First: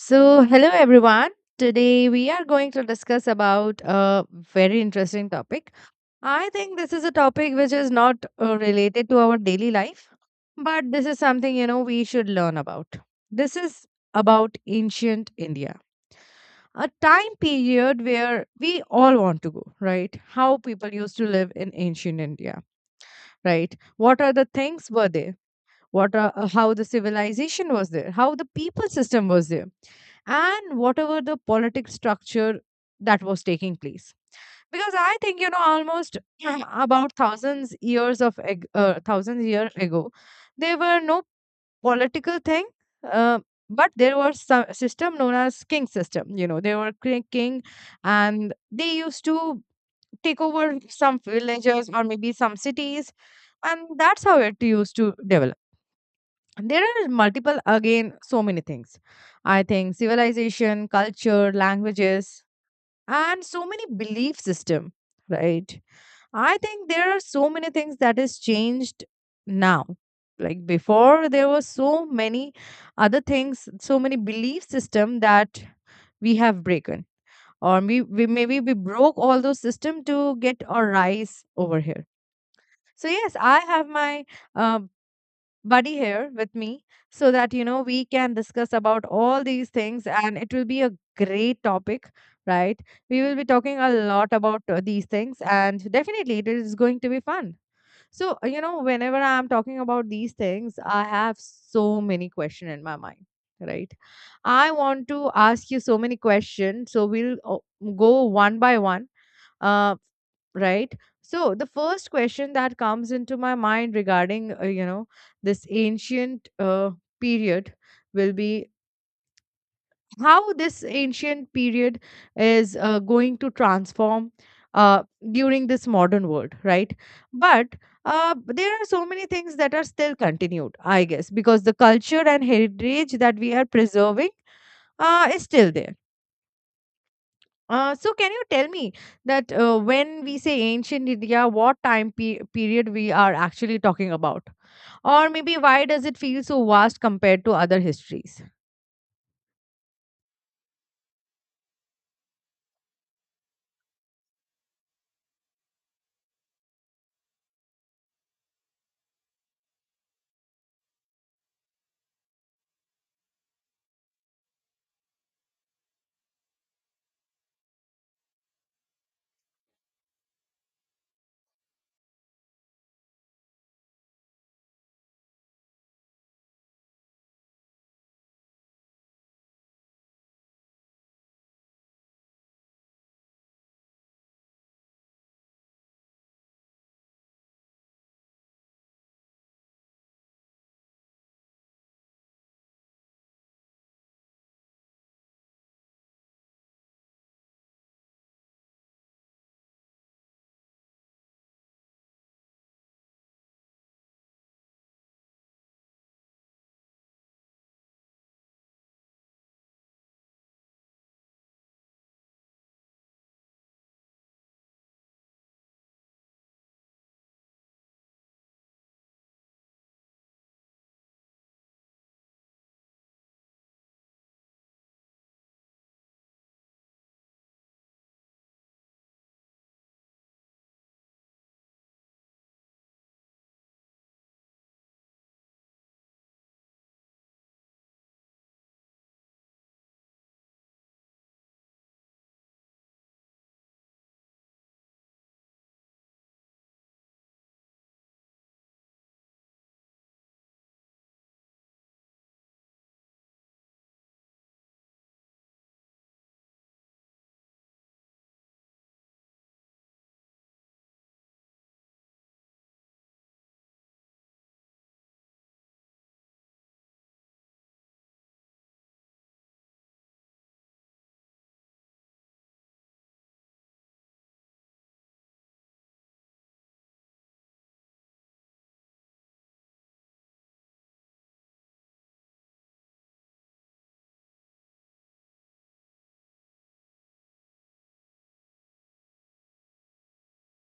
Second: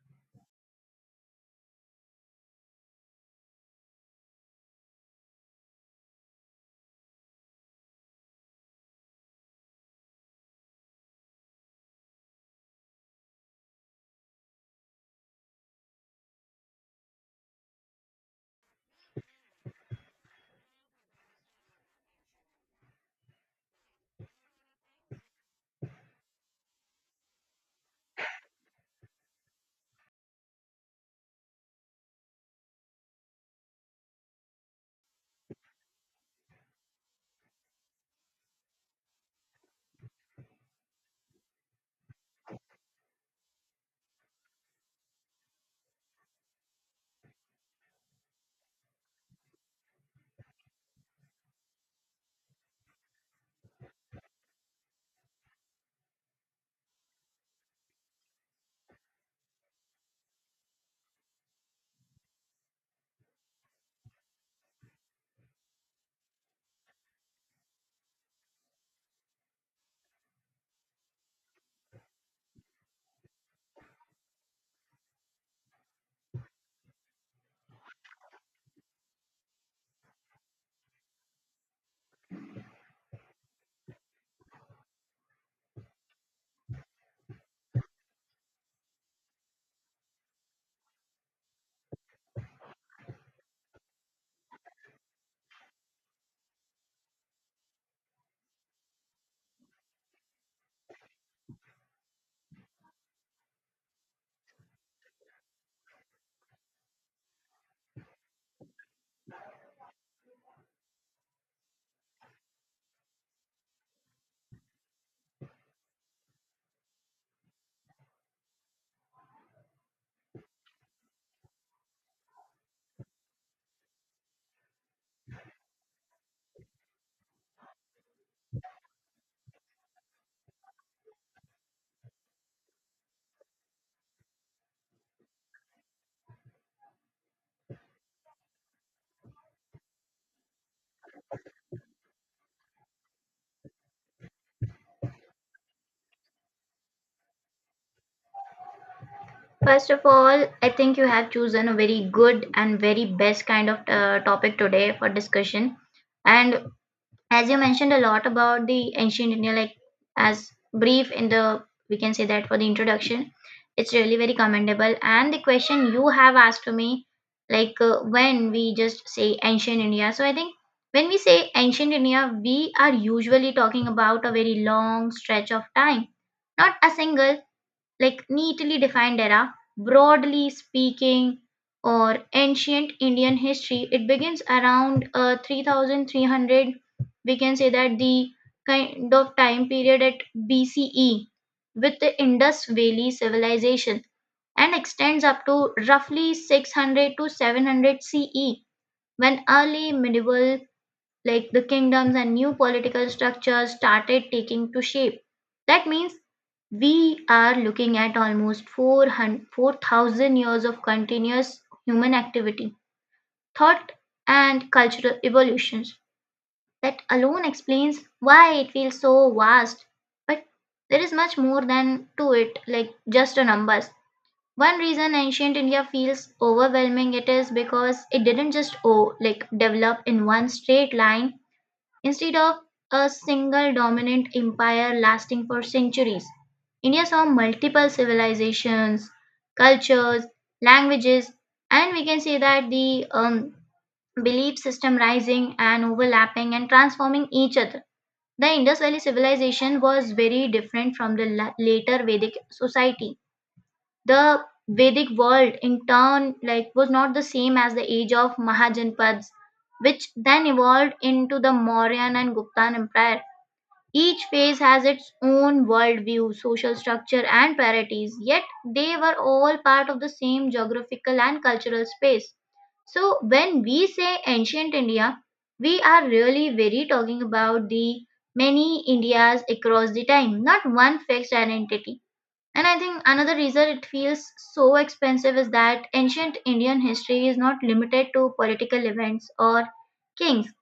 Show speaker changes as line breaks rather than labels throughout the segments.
So, hello everyone. Today we are going to discuss about a very interesting topic. I think this is a topic which is not related to our daily life, but this is something we should learn about. This is about ancient India, a time period where we all want to go, right? How people used to live in ancient India, right? What are the things were there? What are, how the civilization was there, how the people system was there, and whatever the politic structure that was taking place, because I think almost about thousands year ago there were no political thing, uh, but there was some system known as king system, they were king, and they used to take over some villages or maybe some cities, and that's how it used to develop. There are multiple, again, so many things. I think civilization, culture, languages, and so many belief system, right? I think there are so many things that is changed now. Like before, there were so many other things, so many belief system that we have broken. Or we maybe we broke all those system to get our rise over here. So yes, I have my uh, buddy here with me so that we can discuss about all these things, and it will be a great topic, right? We will be talking a lot about these things, and definitely it is going to be fun. So whenever I'm talking about these things, I have so many questions in my mind, right? I want to ask you so many questions, so we'll go one by one, uh, right? So the first question that comes into my mind regarding this ancient period will be how this ancient period is going to transform uh, during this modern world, right? But there are so many things that are still continued, I guess, because the culture and heritage that we are preserving is still there. So can you tell me that when we say ancient India, what period we are actually talking about? Or maybe why does it feel so vast compared to other histories?
First of all, I think you have chosen a very good and very best kind of topic today for discussion. And as you mentioned a lot about the ancient India, like as brief in the, we can say that for the introduction, it's really very commendable. And the question you have asked to me, like when we just say ancient India. So I think when we say ancient India, we are usually talking about a very long stretch of time, not a single like neatly defined era, broadly speaking, or ancient Indian history, it begins around 3300. We can say that the kind of time period at BCE with the Indus Valley civilization and extends up to roughly 600 to 700 CE when early medieval like the kingdoms and new political structures started taking to shape. That means we are looking at almost 400 4,000 years of continuous human activity, thought, and cultural evolutions. That alone explains why it feels so vast. But there is much more than to it, like just the numbers. One reason ancient India feels overwhelming it is because it didn't just like develop in one straight line. Instead of a single dominant empire lasting for centuries, India saw multiple civilizations, cultures, languages, and we can say that the belief system rising and overlapping and transforming each other. The Indus Valley civilization was very different from the later Vedic society. The Vedic world, in turn, like was not the same as the age of Mahajanpads, which then evolved into the Mauryan and Gupta empire. Each phase has its own worldview, social structure, and priorities, yet they were all part of the same geographical and cultural space. So, when we say ancient India, we are really very talking about the many Indias across the time, not one fixed identity. And I think another reason it feels so expensive is that ancient Indian history is not limited to political events or kings.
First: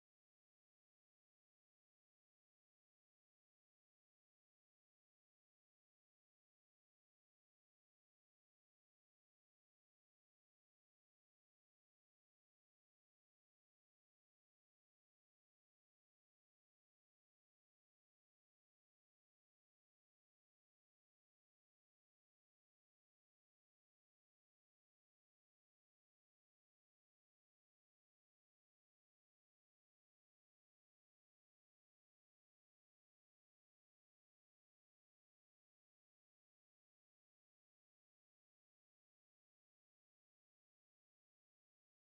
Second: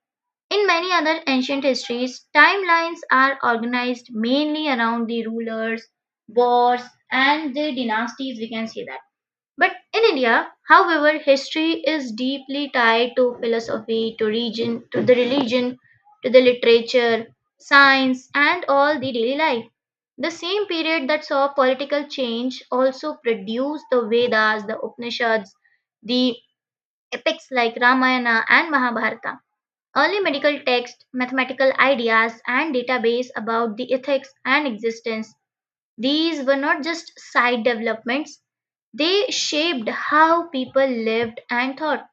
In many other ancient histories, timelines are organized mainly around the rulers, wars, and the dynasties. We can see that. But in India, however, history is deeply tied to philosophy, to region, to the religion, to the literature, science, and all the daily life. The same period that saw political change also produced the Vedas, the Upanishads, the epics like Ramayana and Mahabharata. Early medical texts, mathematical ideas, and database about the ethics and existence. These were not just side developments, they shaped how people lived and thought.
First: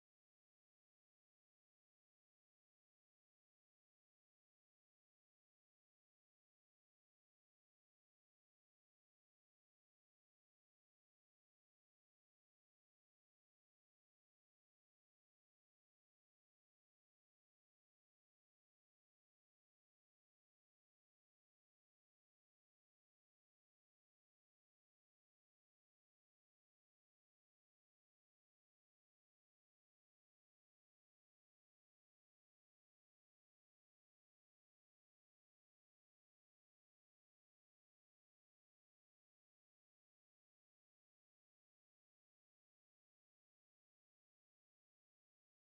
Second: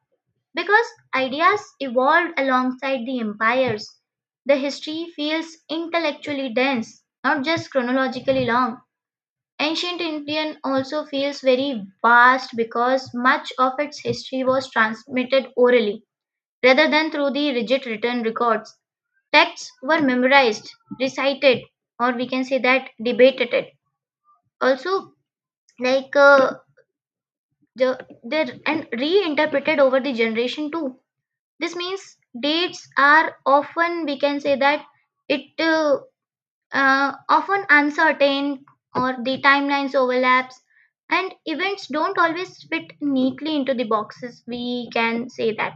Because ideas evolved alongside the empires, the history feels intellectually dense, not just chronologically long. Ancient Indian also feels very vast because much of its history was transmitted orally rather than through the rigid written records. Texts were memorized, recited, or we can say that debated. It. Also, like the, they're and reinterpreted over the generation too. This means dates are often we can say that it often uncertain or the timelines overlaps and events don't always fit neatly into the boxes we can say that.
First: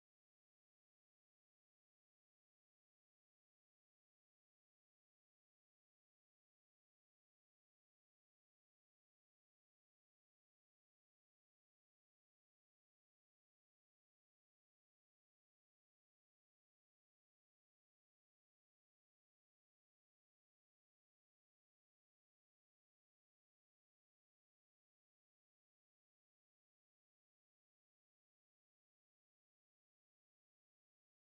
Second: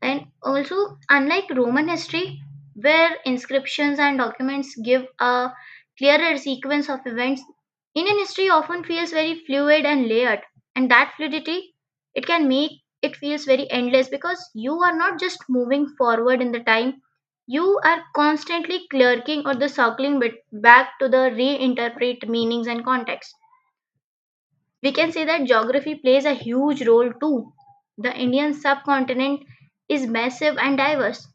And also, unlike Roman history, where inscriptions and documents give a clearer sequence of events, Indian history often feels very fluid and layered. And that fluidity, it can make it feels very endless because you are not just moving forward in the time, you are constantly clerking or the circling bit back to the reinterpret meanings and context we can say that. Geography plays a huge role too. The Indian subcontinent is massive and diverse,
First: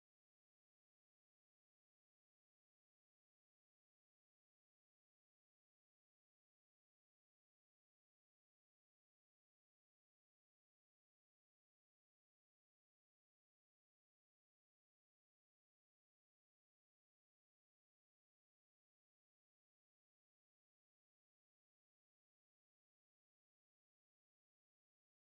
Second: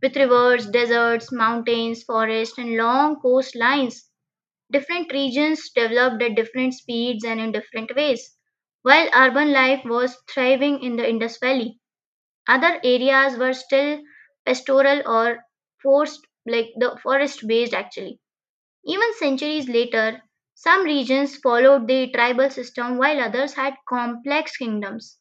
with rivers, deserts, mountains, forests, and long coastlines. Different regions developed at different speeds and in different ways. While urban life was thriving in the Indus Valley, other areas were still pastoral or forced, like the forest based actually. Even centuries later, some regions followed the tribal system while others had complex kingdoms.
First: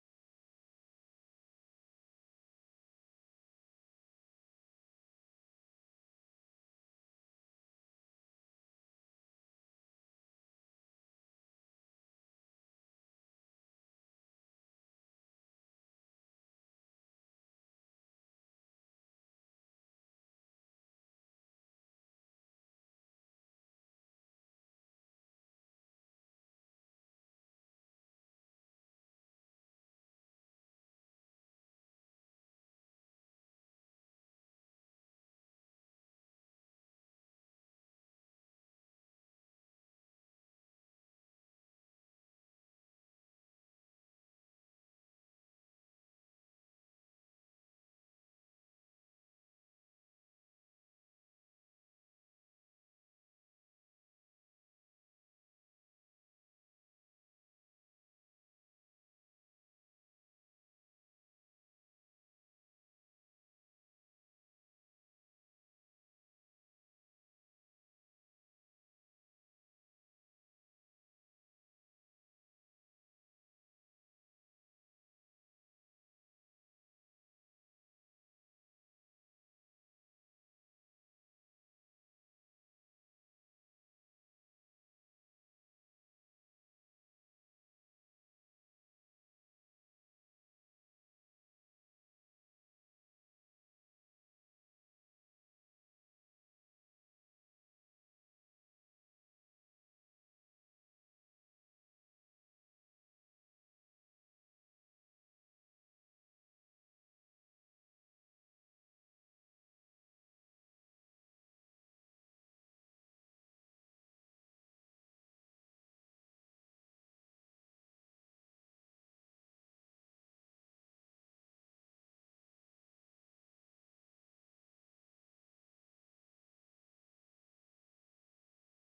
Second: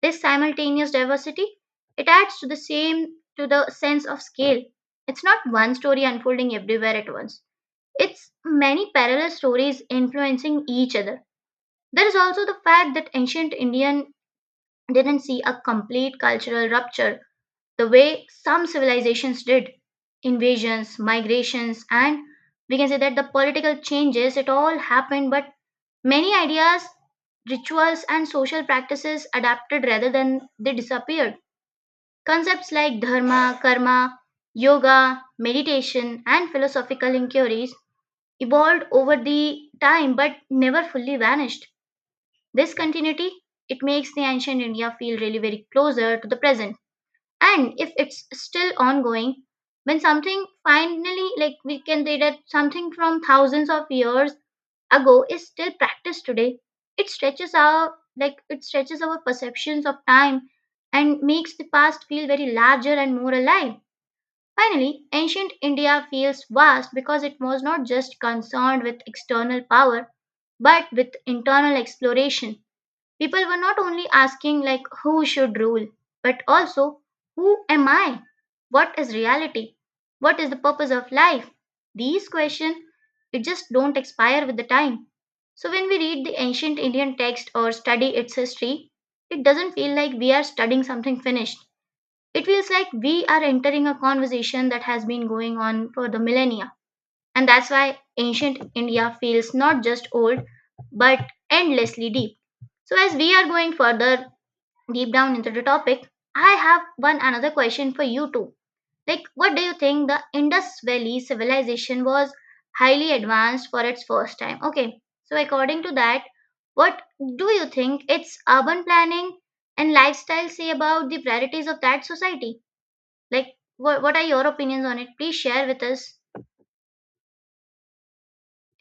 This simultaneous diversity it adds to the sense of scale. It's not one story unfolding everywhere at once. It's many parallel stories influencing each other. There is also the fact that ancient Indian didn't see a complete cultural rupture the way some civilizations did. Invasions, migrations, and we can say that the political changes, it all happened, but many ideas, rituals, and social practices adapted rather than they disappeared. Concepts like dharma, karma, yoga, meditation, and philosophical inquiries evolved over the time but never fully vanished. This continuity, it makes the ancient India feel really very closer to the present and if it's still ongoing. When something finally like we can say that something from thousands of years ago is still practiced today, it stretches our perceptions of time and makes the past feel very larger and more alive. Finally, ancient India feels vast because it was not just concerned with external power but with internal exploration. People were not only asking, like, who should rule, but also, who am I? What is reality? What is the purpose of life? These questions, it just don't expire with the time. So when we read the ancient Indian text or study its history, it doesn't feel like we are studying something finished. It feels like we are entering a conversation that has been going on for the millennia. And that's why ancient India feels not just old, but endlessly deep. So, as we are going further deep down into the topic, I have one another question for you too. Like, what do you think the Indus Valley civilization was highly advanced for its first time? Okay, so according to that, what do you think its urban planning and lifestyle say about the priorities of that society? Like, what are your opinions on it? Please share with us.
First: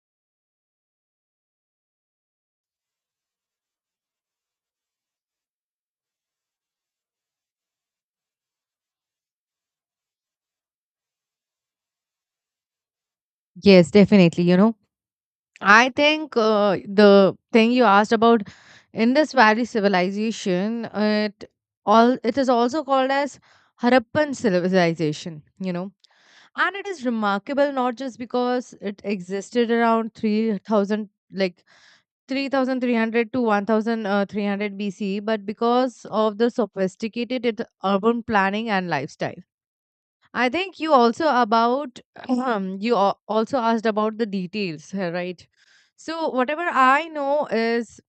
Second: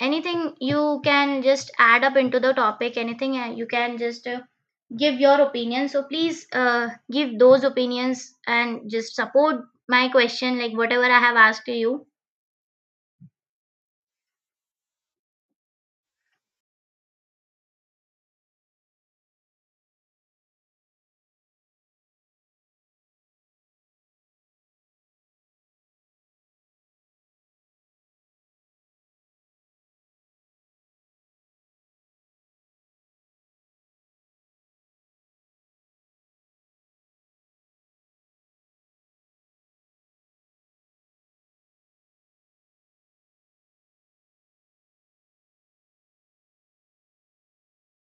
Anything you can just add up into the topic, anything you can just give your opinion, so please give those opinions and just support my question, like whatever I have asked to you.
Yes, definitely. You know, I think the thing you asked about Indus Valley civilization, it is also called as Harappan civilization. You know, and it is remarkable not just because it existed around 3000 like 3300 to 1300 BC, but because of the sophisticated urban planning and lifestyle. I think you also about you also asked about the details, right? So whatever I know is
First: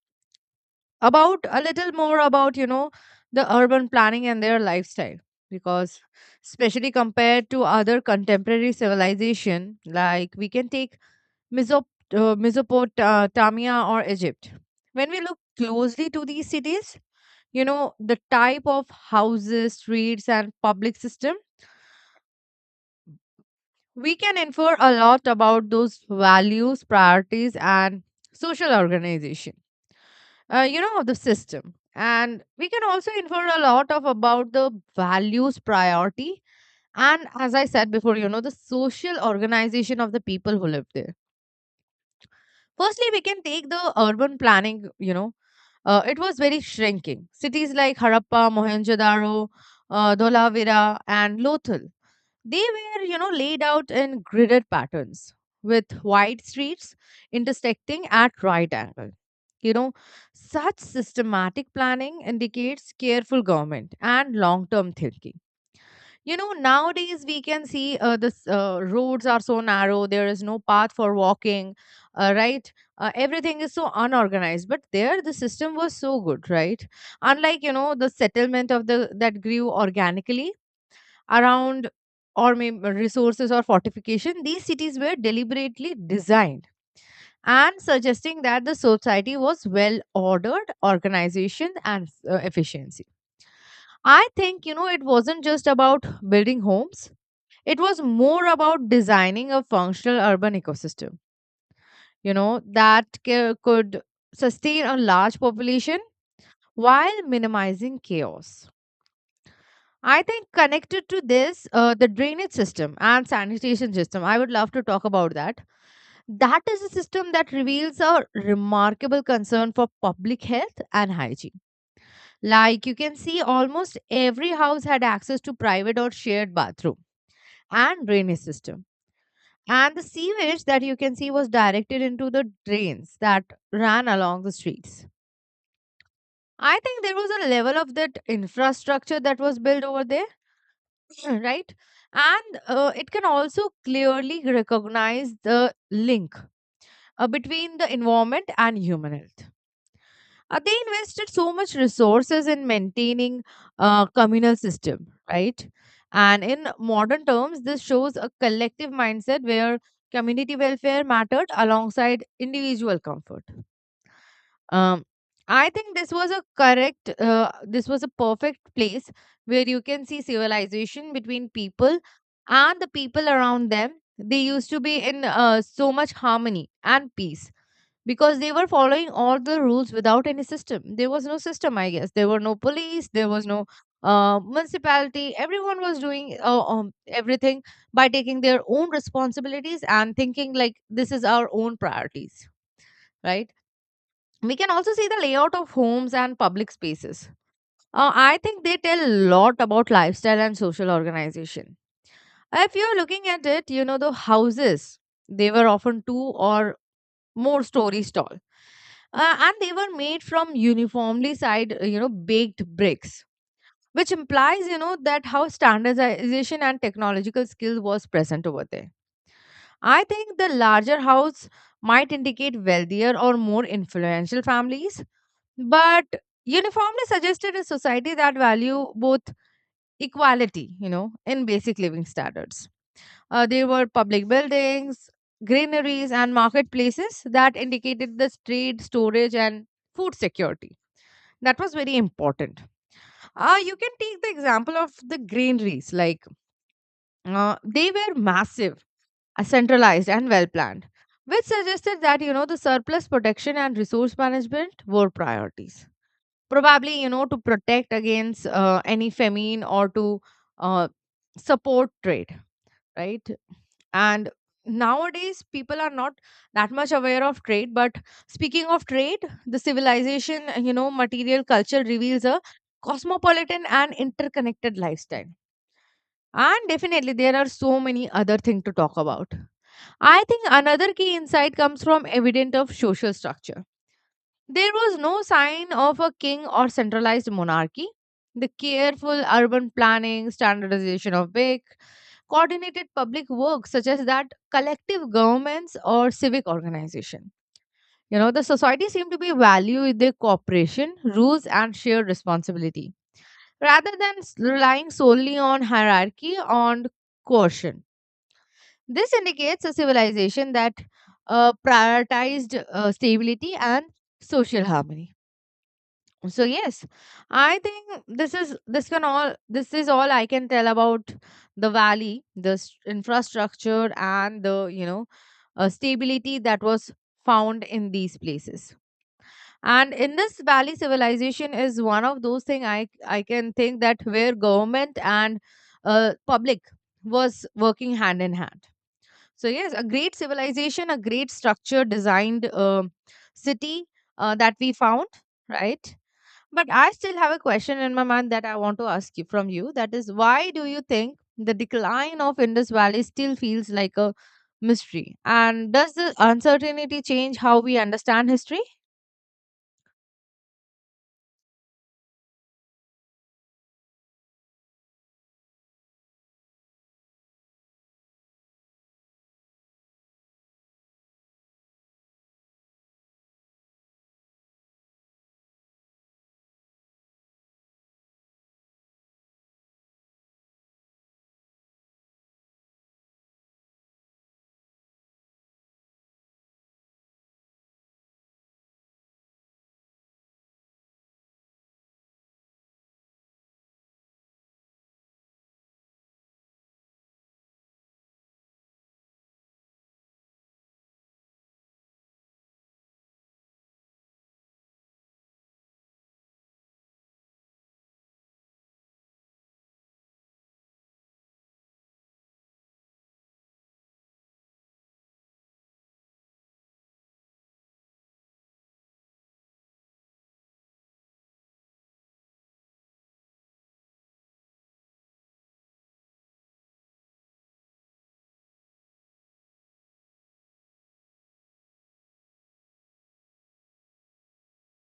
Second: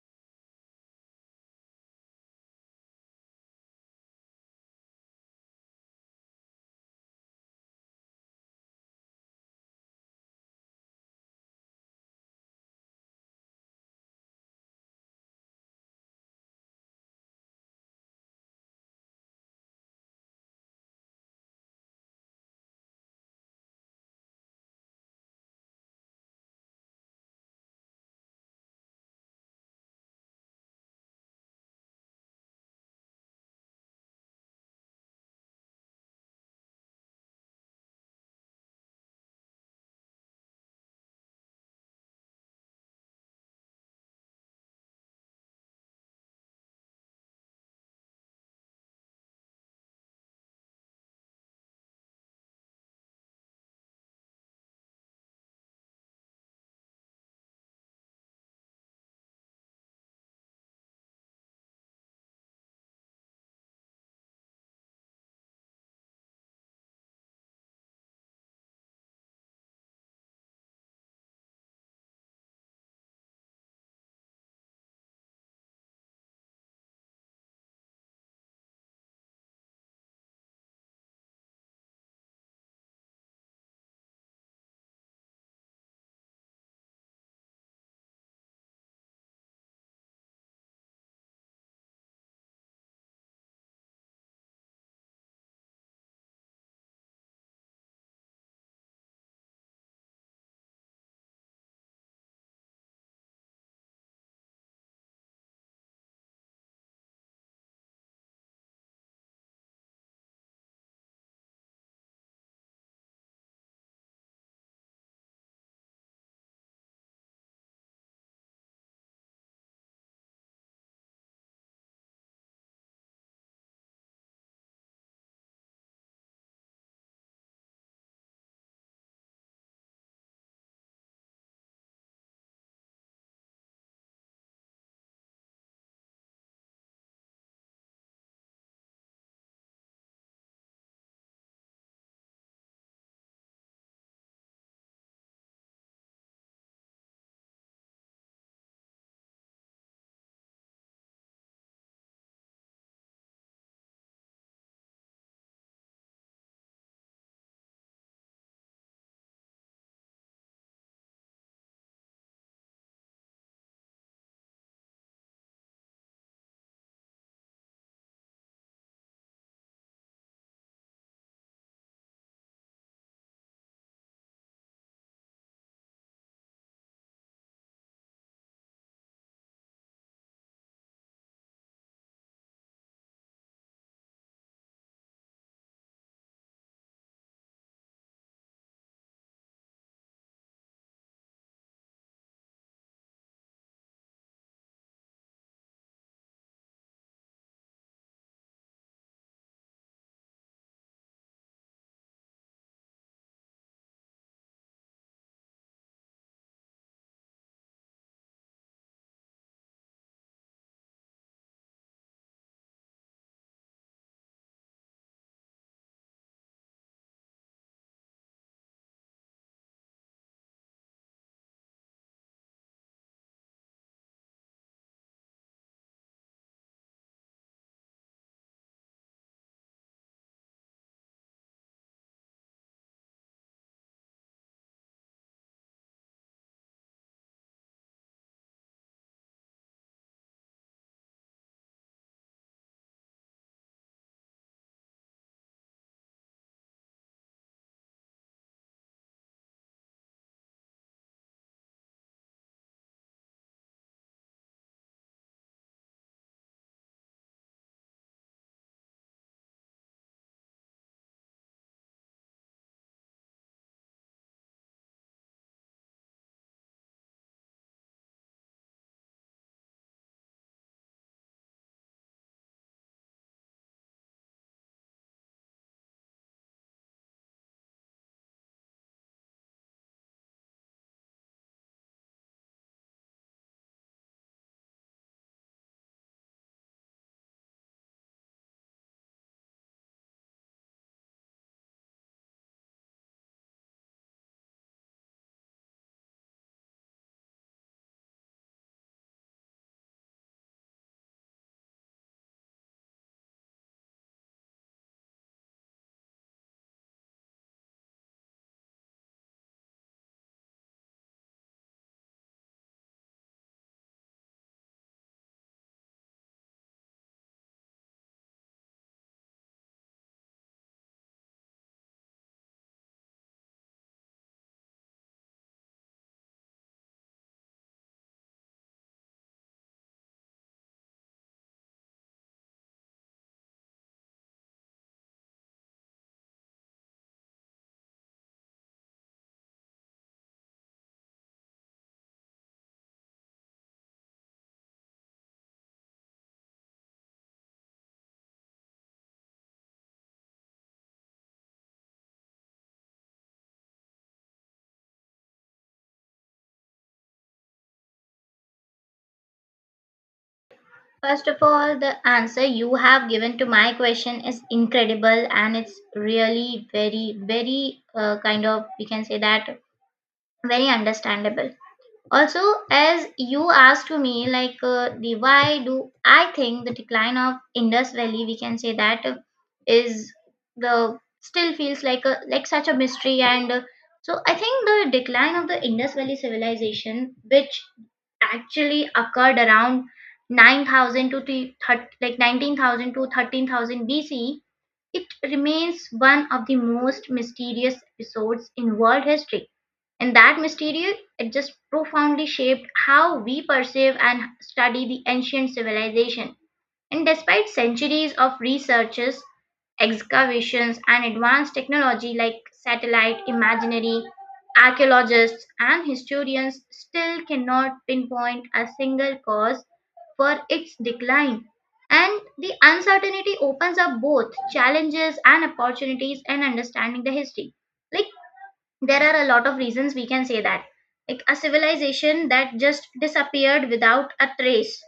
about a little more about the urban planning and their lifestyle, because especially compared to other contemporary civilization, like we can take Mesop- mesopotamia or egypt. When we look closely to these cities, you know, the type of houses, streets, and public system, we can infer a lot about those values, priorities, and social organization, you know, of the system. And we can also infer a lot of about the values, priority. And as I said before, you know, the social organization of the people who live there. Firstly, we can take the urban planning, you know, it was very shrinking. Cities like Harappa, Mohenjo-daro, Dholavira, and Lothal, they were, you know, laid out in gridded patterns with wide streets intersecting at right angle. You know, such systematic planning indicates careful government and long-term thinking. You know, nowadays we can see roads are so narrow, there is no path for walking, right? Everything is so unorganized. But there, the system was so good, right? Unlike, you know, the settlement of the that grew organically around or maybe resources or fortification, these cities were deliberately designed and suggesting that the society was well ordered, organization, and efficiency. I think, you know, it wasn't just about building homes, it was more about designing a functional urban ecosystem, you know, that could sustain a large population while minimizing chaos. I think connected to this, the drainage system and sanitation system, I would love to talk about that. That is a system that reveals a remarkable concern for public health and hygiene. Like you can see, almost every house had access to private or shared bathroom and drainage system. And the sewage that you can see was directed into the drains that ran along the streets. I think there was a level of that infrastructure that was built over there, right? And it can also clearly recognize the link between the environment and human health. They invested so much resources in maintaining a communal system, right? And in modern terms, this shows a collective mindset where community welfare mattered alongside individual comfort. Um, I think this was a correct, this was a perfect place where you can see civilization between people and the people around them. They used to be in so much harmony and peace because they were following all the rules without any system. There was no system, I guess. There were no police, there was no municipality. Everyone was doing everything by taking their own responsibilities and thinking like this is our own priorities, right? We can also see the layout of homes and public spaces. I think they tell a lot about lifestyle and social organization. If you're looking at it, you know, the houses, they were often two or more stories tall. And they were made from uniformly side, you know, baked bricks, which implies, you know, that how standardization and technological skill was present over there. I think the larger house might indicate wealthier or more influential families, but uniformly suggested a society that value both equality, you know, in basic living standards. There were public buildings, greeneries, and marketplaces that indicated the trade, storage, and food security. That was very important. You can take the example of the granaries. Like they were massive, centralized, and well planned, which suggested that you know the surplus protection and resource management were priorities, probably you know to protect against any famine or to uh, support trade, right? And nowadays people are not that much aware of trade, but speaking of trade, the civilization you know material culture reveals a cosmopolitan and interconnected lifestyle, and definitely there are so many other things to talk about. I think another key insight comes from evident of social structure. There was no sign of a king or centralized monarchy. The careful urban planning, standardization of big, coordinated public work, such as that collective governments or civic organization. You know, the society seemed to be valued their cooperation, rules, and shared responsibility, rather than relying solely on hierarchy on coercion. This indicates a civilization that prioritized stability and social harmony. So yes, I think this is all I can tell about the valley, the infrastructure, and the you know stability that was found in these places. And in this valley civilization is one of those thing I can think that where government and public was working hand in hand. So yes, a great civilization, a great structure designed city that we found, right? But I still have a question in my mind that I want to ask you from you. That is, why do you think the decline of Indus Valley still feels like a mystery? And does the uncertainty change how we understand history?
First of all, the answer you have given to my question is incredible and it's really very very kind of we can say that very understandable. Also, as you asked to me, like the why do I think the decline of Indus Valley, we can say that, is the still feels like a like such a mystery and so I think the decline of the Indus Valley civilization, which actually occurred around 9000 to the like 19,000 to 13,000 BC. It remains one of the most mysterious episodes in world history, and that mystery it just profoundly shaped how we perceive and study the ancient civilization. And despite centuries of researches, excavations, and advanced technology like satellite imaginary, archaeologists and historians still cannot pinpoint a single cause for its decline. And the uncertainty opens up both challenges and opportunities in understanding the history. Like, there are a lot of reasons we can say that. Like, a civilization that just disappeared without a trace.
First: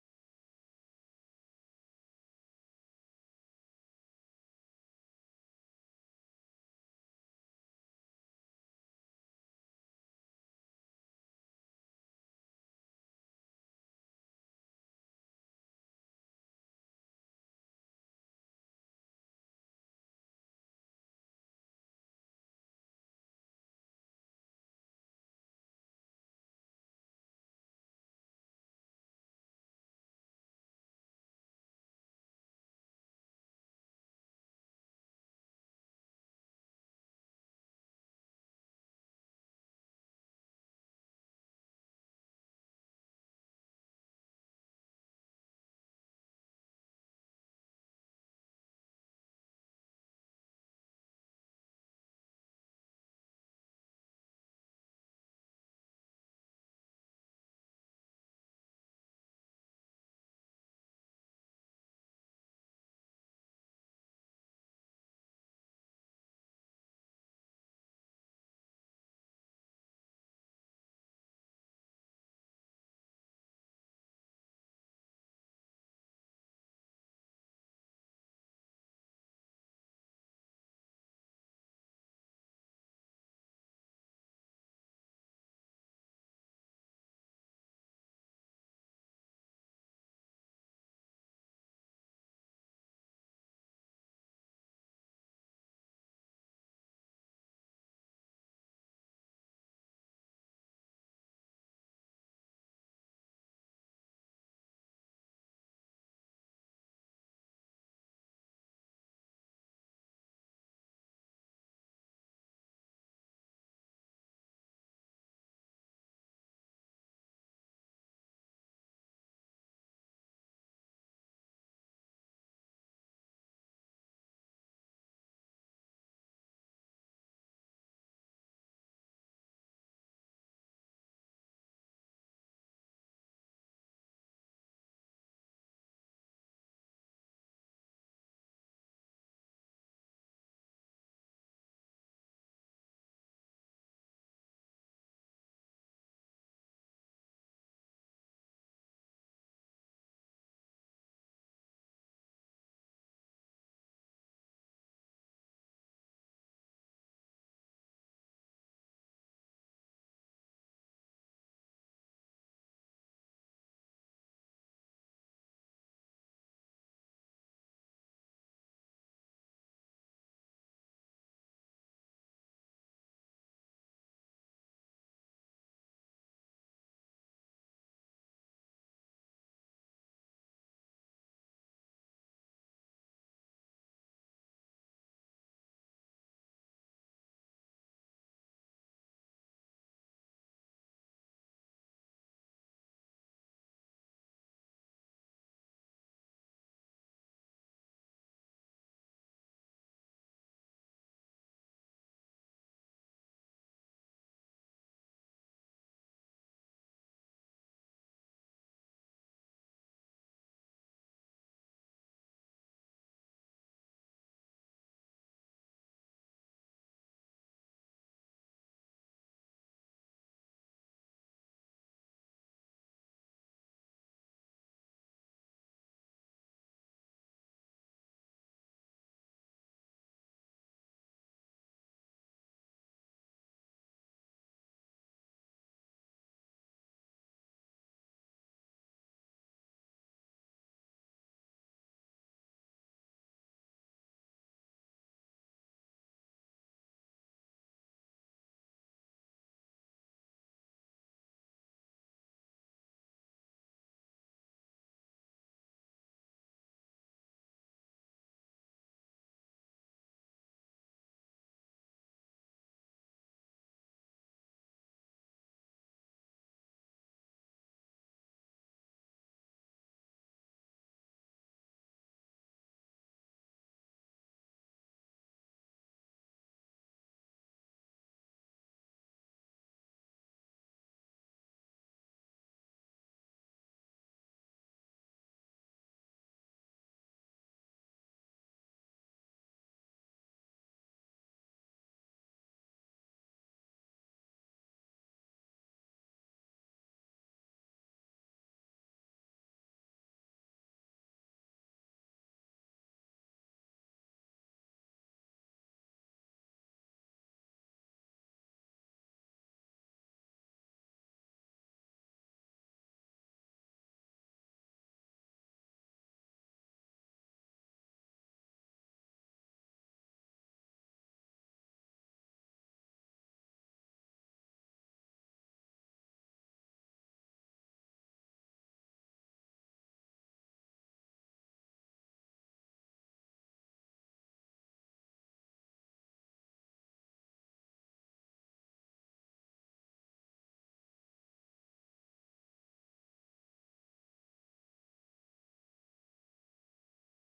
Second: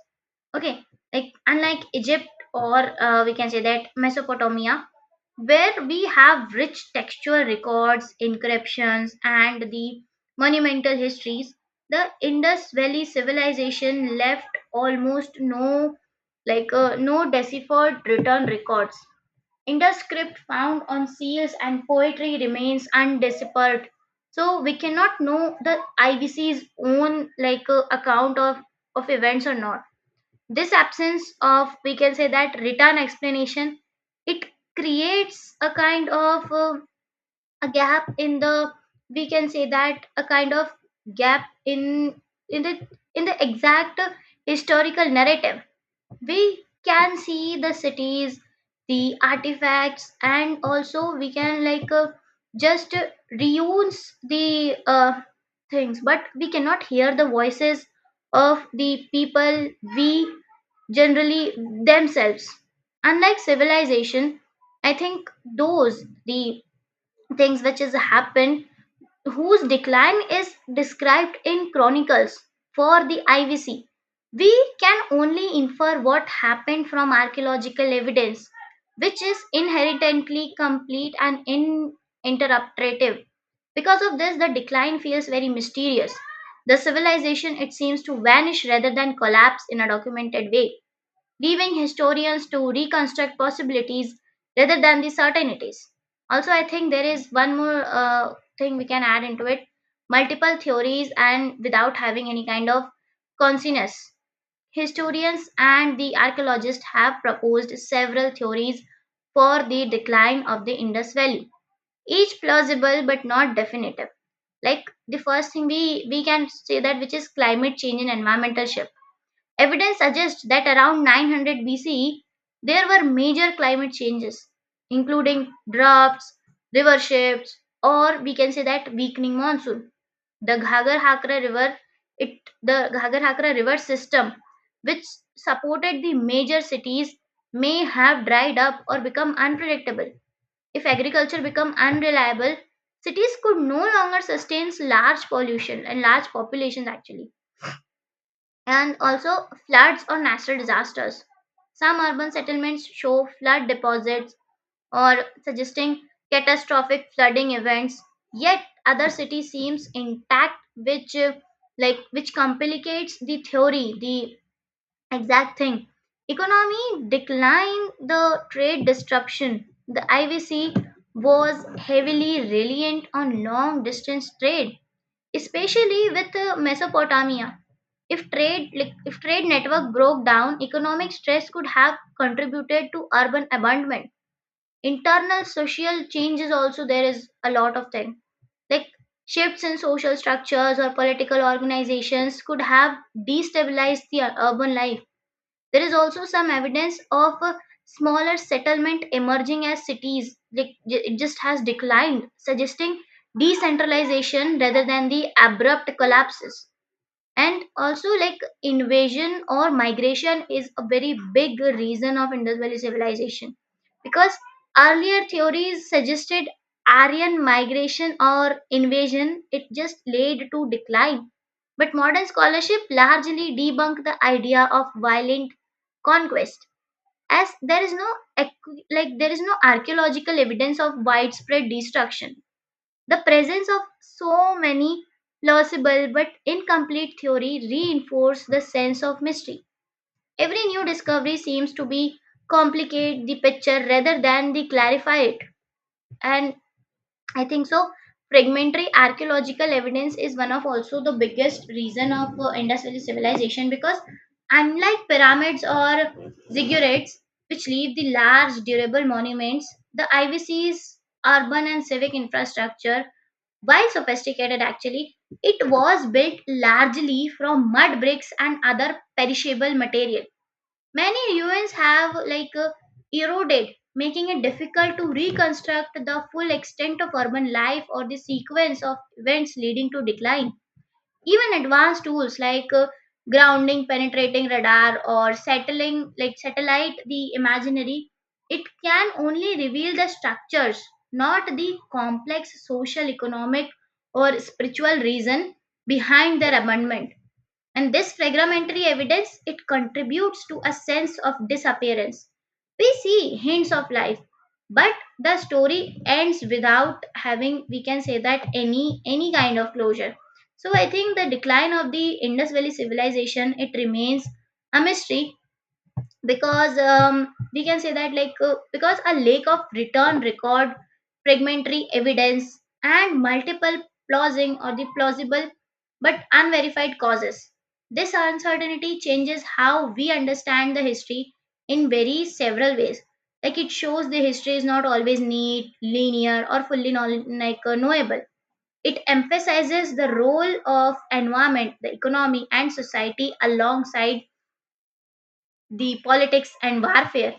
Okay, like unlike Egypt or we can say that Mesopotamia, where we have rich textual records, inscriptions, and the monumental histories, the Indus Valley civilization left almost no, like no deciphered written records. Indus script found on seals and poetry remains undeciphered. So we cannot know the IBC's own like account of events or not. This absence of, we can say that written explanation, it creates a kind of a gap in the, we can say that a kind of gap in the exact historical narrative. We can see the cities, the artifacts, and also we can like just reuse the things, but we cannot hear the voices of the people we generally themselves. Unlike civilization I think those the things which has happened whose decline is described in chronicles for the IVC. We can only infer what happened from archaeological evidence, which is inherently complete and uninterrupted. Because of this, the decline feels very mysterious. The civilization, it seems to vanish rather than collapse in a documented way, leaving historians to reconstruct possibilities rather than the certainties. Also, I think there is one more thing we can add into it, multiple theories and without having any kind of consensus. Historians and the archaeologists have proposed several theories for the decline of the Indus Valley, each plausible but not definitive. Like the first thing we can say that which is climate change and environmental shift. Evidence suggests that around 900 BCE, there were major climate changes, including droughts, river shifts, or we can say that weakening monsoon. The Ghagar-Hakra River, it the Ghagar-Hakra River system, which supported the major cities, may have dried up or become unpredictable. If agriculture become unreliable, cities could no longer sustain large pollution and large populations actually, and also floods or natural disasters. Some urban settlements show flood deposits or suggesting catastrophic flooding events, yet other city seems intact, which which complicates the theory, the exact thing. Economy decline, the trade disruption. The IVC was heavily reliant on long distance trade, especially with Mesopotamia. If if trade network broke down, economic stress could have contributed to urban abandonment. Internal social changes, also there is a lot of thing like shifts in social structures or political organizations could have destabilized the urban life. There is also some evidence of a smaller settlement emerging as cities it just has declined, suggesting decentralization rather than the abrupt collapses. And also, like, invasion or migration is a very big reason of Indus Valley civilization, because earlier theories suggested Aryan migration or invasion it just led to decline, but modern scholarship largely debunked the idea of violent conquest, as there is no there is no archaeological evidence of widespread destruction. The presence of so many plausible but incomplete theory reinforce the sense of mystery. Every new discovery seems to be complicate the picture rather than the clarify it. And I think so fragmentary archaeological evidence is one of also the biggest reason of Indus Valley civilization, because unlike pyramids or ziggurats which leave the large durable monuments, the IVC's urban and civic infrastructure, while sophisticated, actually, it was built largely from mud bricks and other perishable material. Many ruins have eroded, making it difficult to reconstruct the full extent of urban life or the sequence of events leading to decline. Even advanced tools like grounding, penetrating radar, or settling like satellite the imaginary, it can only reveal the structures, not the complex social, economic, or spiritual reason behind their abandonment. And this fragmentary evidence it contributes to a sense of disappearance. We see hints of life, but the story ends without having, we can say that, any kind of closure. So I think the decline of the Indus Valley civilization it remains a mystery, because we can say that because a lake of return record, fragmentary evidence, and multiple plausible or the plausible but unverified causes. This uncertainty changes how we understand the history in very several ways. Like, it shows the history is not always neat, linear, or fully knowl- like knowable. It emphasizes the role of environment, the economy, and society alongside the politics and warfare.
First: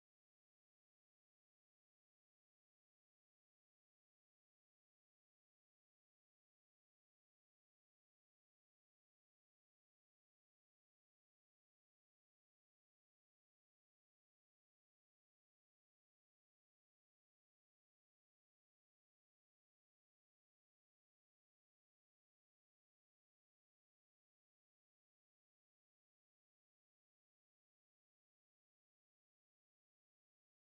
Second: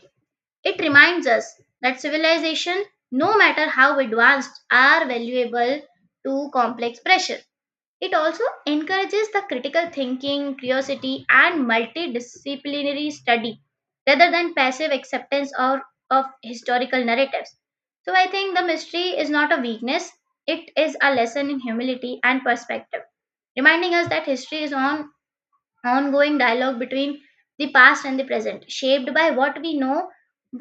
It reminds us that civilization, no matter how advanced, are valuable to complex pressure. It also encourages the critical thinking, curiosity, and multidisciplinary study rather than passive acceptance of historical narratives. So I think the mystery is not a weakness, it is a lesson in humility and perspective, reminding us that history is on ongoing dialogue between the past and the present, shaped by what we know,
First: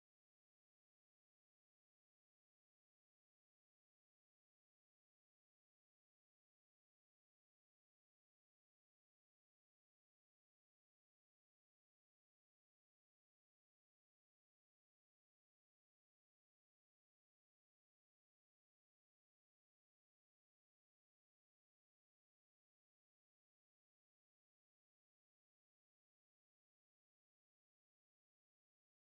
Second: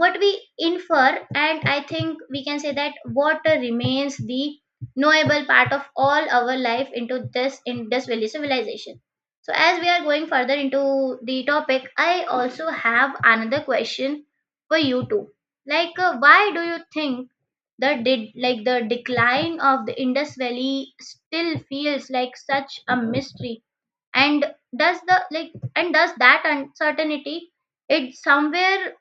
what we infer, and I think we can say that what remains the knowable part of all our life into this in this village civilization. So as we are going further into the topic, I also have another question for you too. Like, why do you think the did like the decline of the Indus Valley still feels like such a mystery, and does the like and does that uncertainty, it somewhere,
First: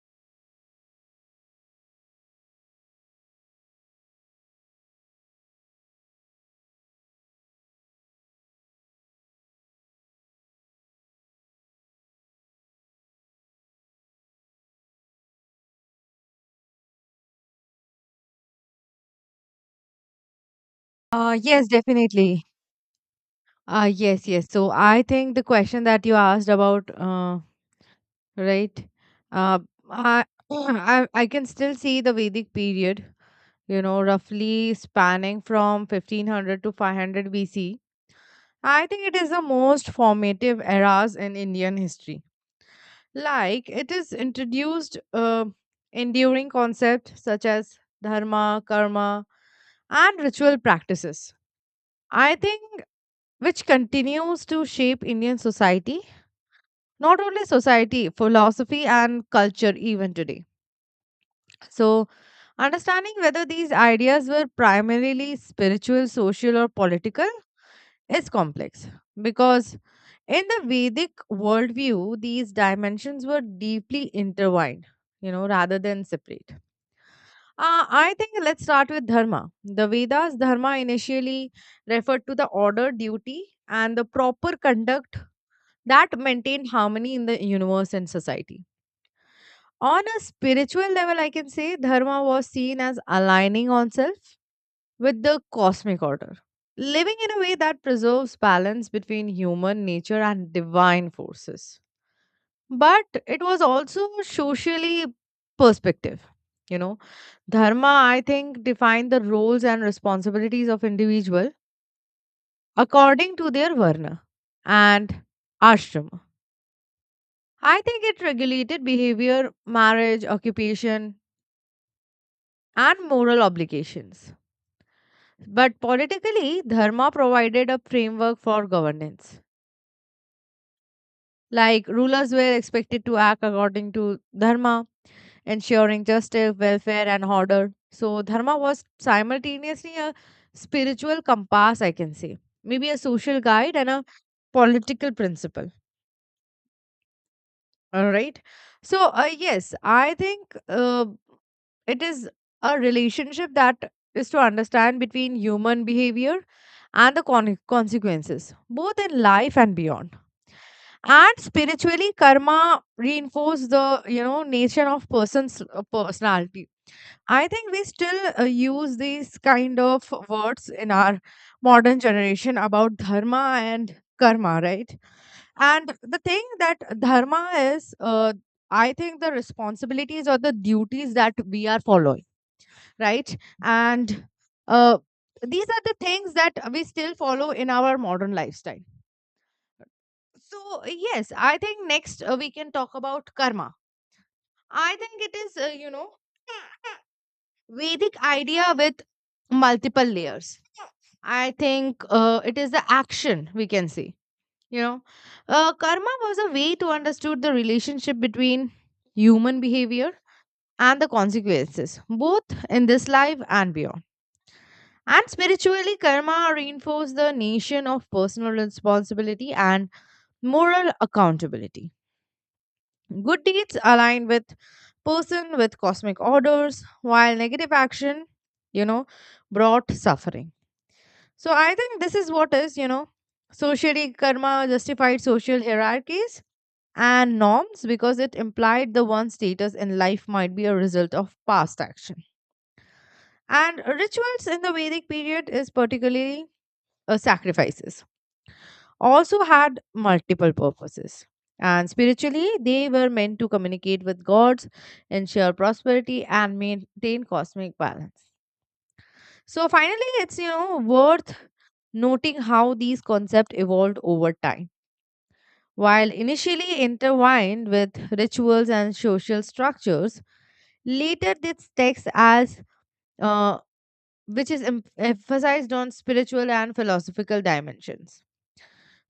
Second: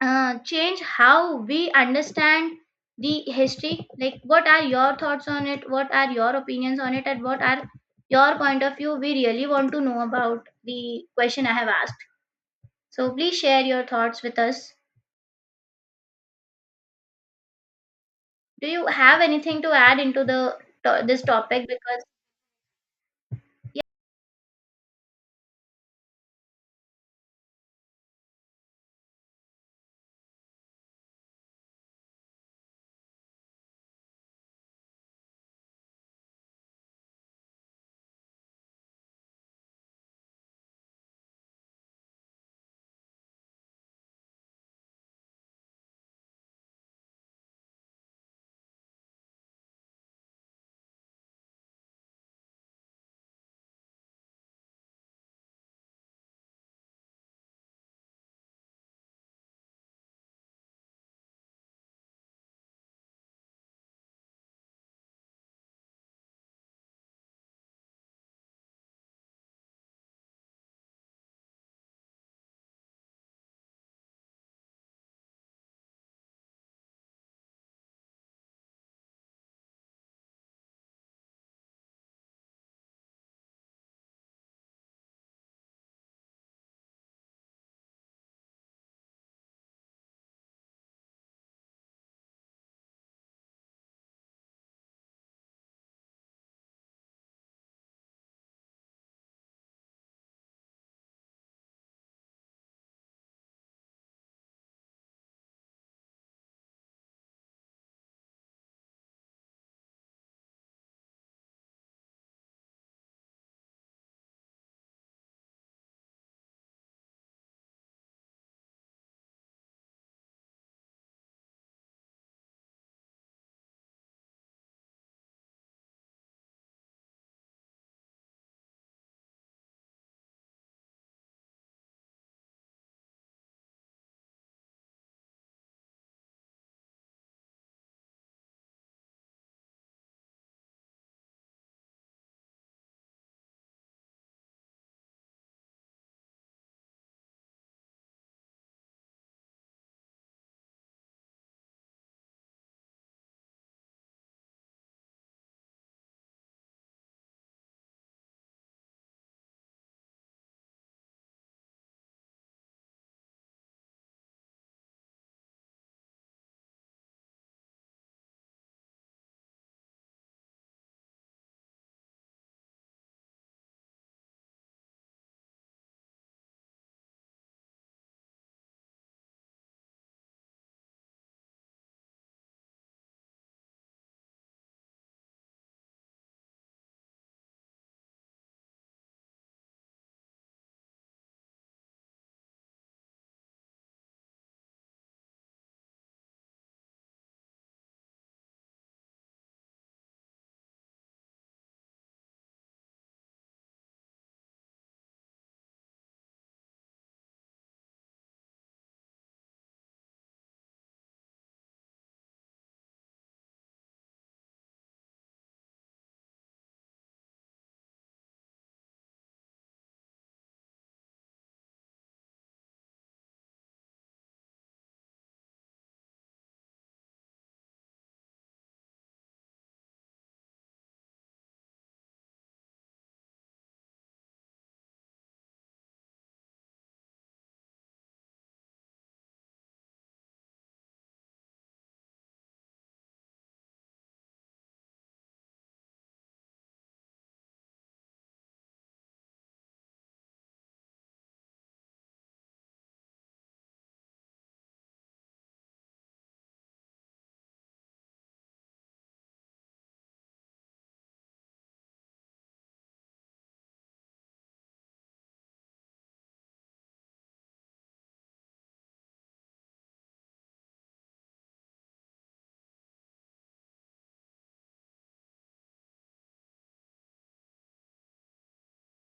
change how we understand the history? Like, what are your thoughts on it, what are your opinions on it, and what are your point of view? We really want to know about the question I have asked, so please share your thoughts with us. Do you have anything to add into this topic?
Yes,
Because
definitely.
yeah,
Yes. So I think the question that you asked about, right? Uh, I, I can still see the Vedic period, you know, roughly spanning from 1500 to 500 BC. I think it is the most formative eras in Indian history. Like it is introduced enduring concepts such as dharma, karma, and ritual practices. I think which continues to shape Indian society, not only society, philosophy, and culture even today. So, understanding whether these ideas were primarily spiritual, social, or political is complex, because in the Vedic worldview, these dimensions were deeply intertwined, you know, rather than separate. I think let's start with dharma. The Vedas' dharma initially referred to the order, duty, and the proper conduct that maintained harmony in the universe and society. On a spiritual level, I can say dharma was seen as aligning oneself with the cosmic order, living in a way that preserves balance between human nature and divine forces. But it was also socially perspective. You know, dharma, I think, defined the roles and responsibilities of individual according to their varna and ashrama. I think it regulated behavior, marriage, occupation, and moral obligations. But politically, dharma provided a framework for governance. Like rulers were expected to act according to dharma, ensuring justice, welfare, and order. So, dharma was simultaneously a spiritual compass, I can say, maybe a social guide and a political principle. All right. So, yes, I think it is a relationship that is to understand between human behavior and the consequences, both in life and beyond. And spiritually, karma reinforce the you know nature of person's personality. I think we still use these kind of words in our modern generation about dharma and karma, right? And the thing that dharma is, I think the responsibilities or the duties that we are following, right? And uh, these are the things that we still follow in our modern lifestyle. So, yes, I think next we can talk about karma. I think it is, you know, Vedic idea with multiple layers. I think it is the action we can see. You know, karma was a way to understood the relationship between human behavior and the consequences, both in this life and beyond. And spiritually, karma reinforced the notion of personal responsibility and moral accountability. Good deeds align with person with cosmic orders, while negative action, you know, brought suffering. So I think this is what is, you know, socially karma justified social hierarchies and norms because it implied the one's status in life might be a result of past action. And rituals in the Vedic period is particularly sacrifices also had multiple purposes. And spiritually, they were meant to communicate with gods, ensure prosperity, and maintain cosmic balance. So finally, it's you know worth noting how these concepts evolved over time. While initially intertwined with rituals and social structures, later this text, as uh, which is emphasized on spiritual and philosophical dimensions,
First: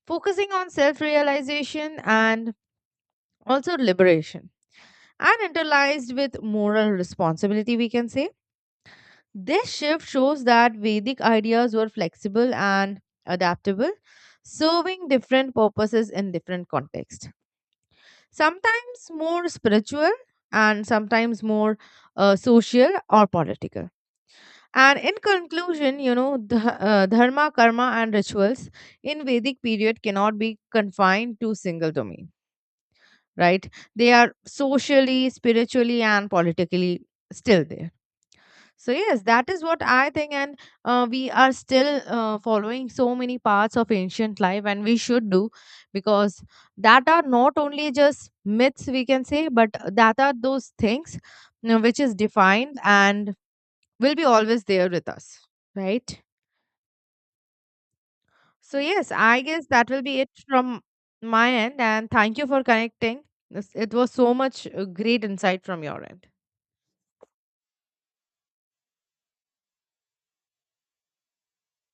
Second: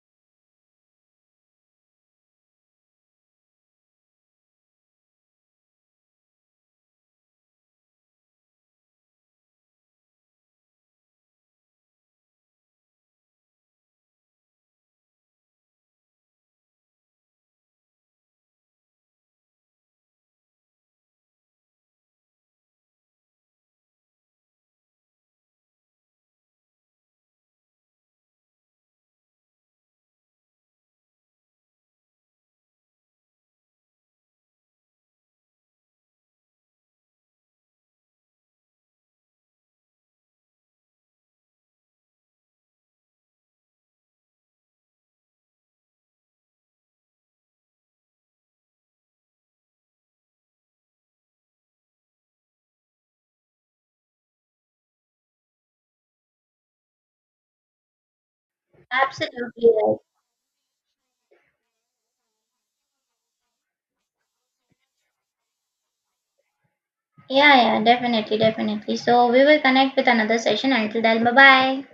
focusing on self-realization and also liberation, and interlaced with moral responsibility, we can say this shift shows that vedic ideas were flexible and adaptable, serving different purposes in different contexts, sometimes more spiritual and sometimes more social or political. And in conclusion, you know, the dharma, karma, and rituals in vedic period cannot be confined to single domain, right? They are socially, spiritually, and politically still there. So yes, that is what I think, and we are still following so many parts of ancient life, and we should do, because that are not only just myths we can say, but that are those things, you know, which is defined and will be always there with us, right? So yes, I
absolutely
guess that
right.
will be it from my end, and thank you for connecting. It was so much great insight from your end.
Yeah, yeah, definitely, definitely. So we will connect with another session. Until then, bye bye.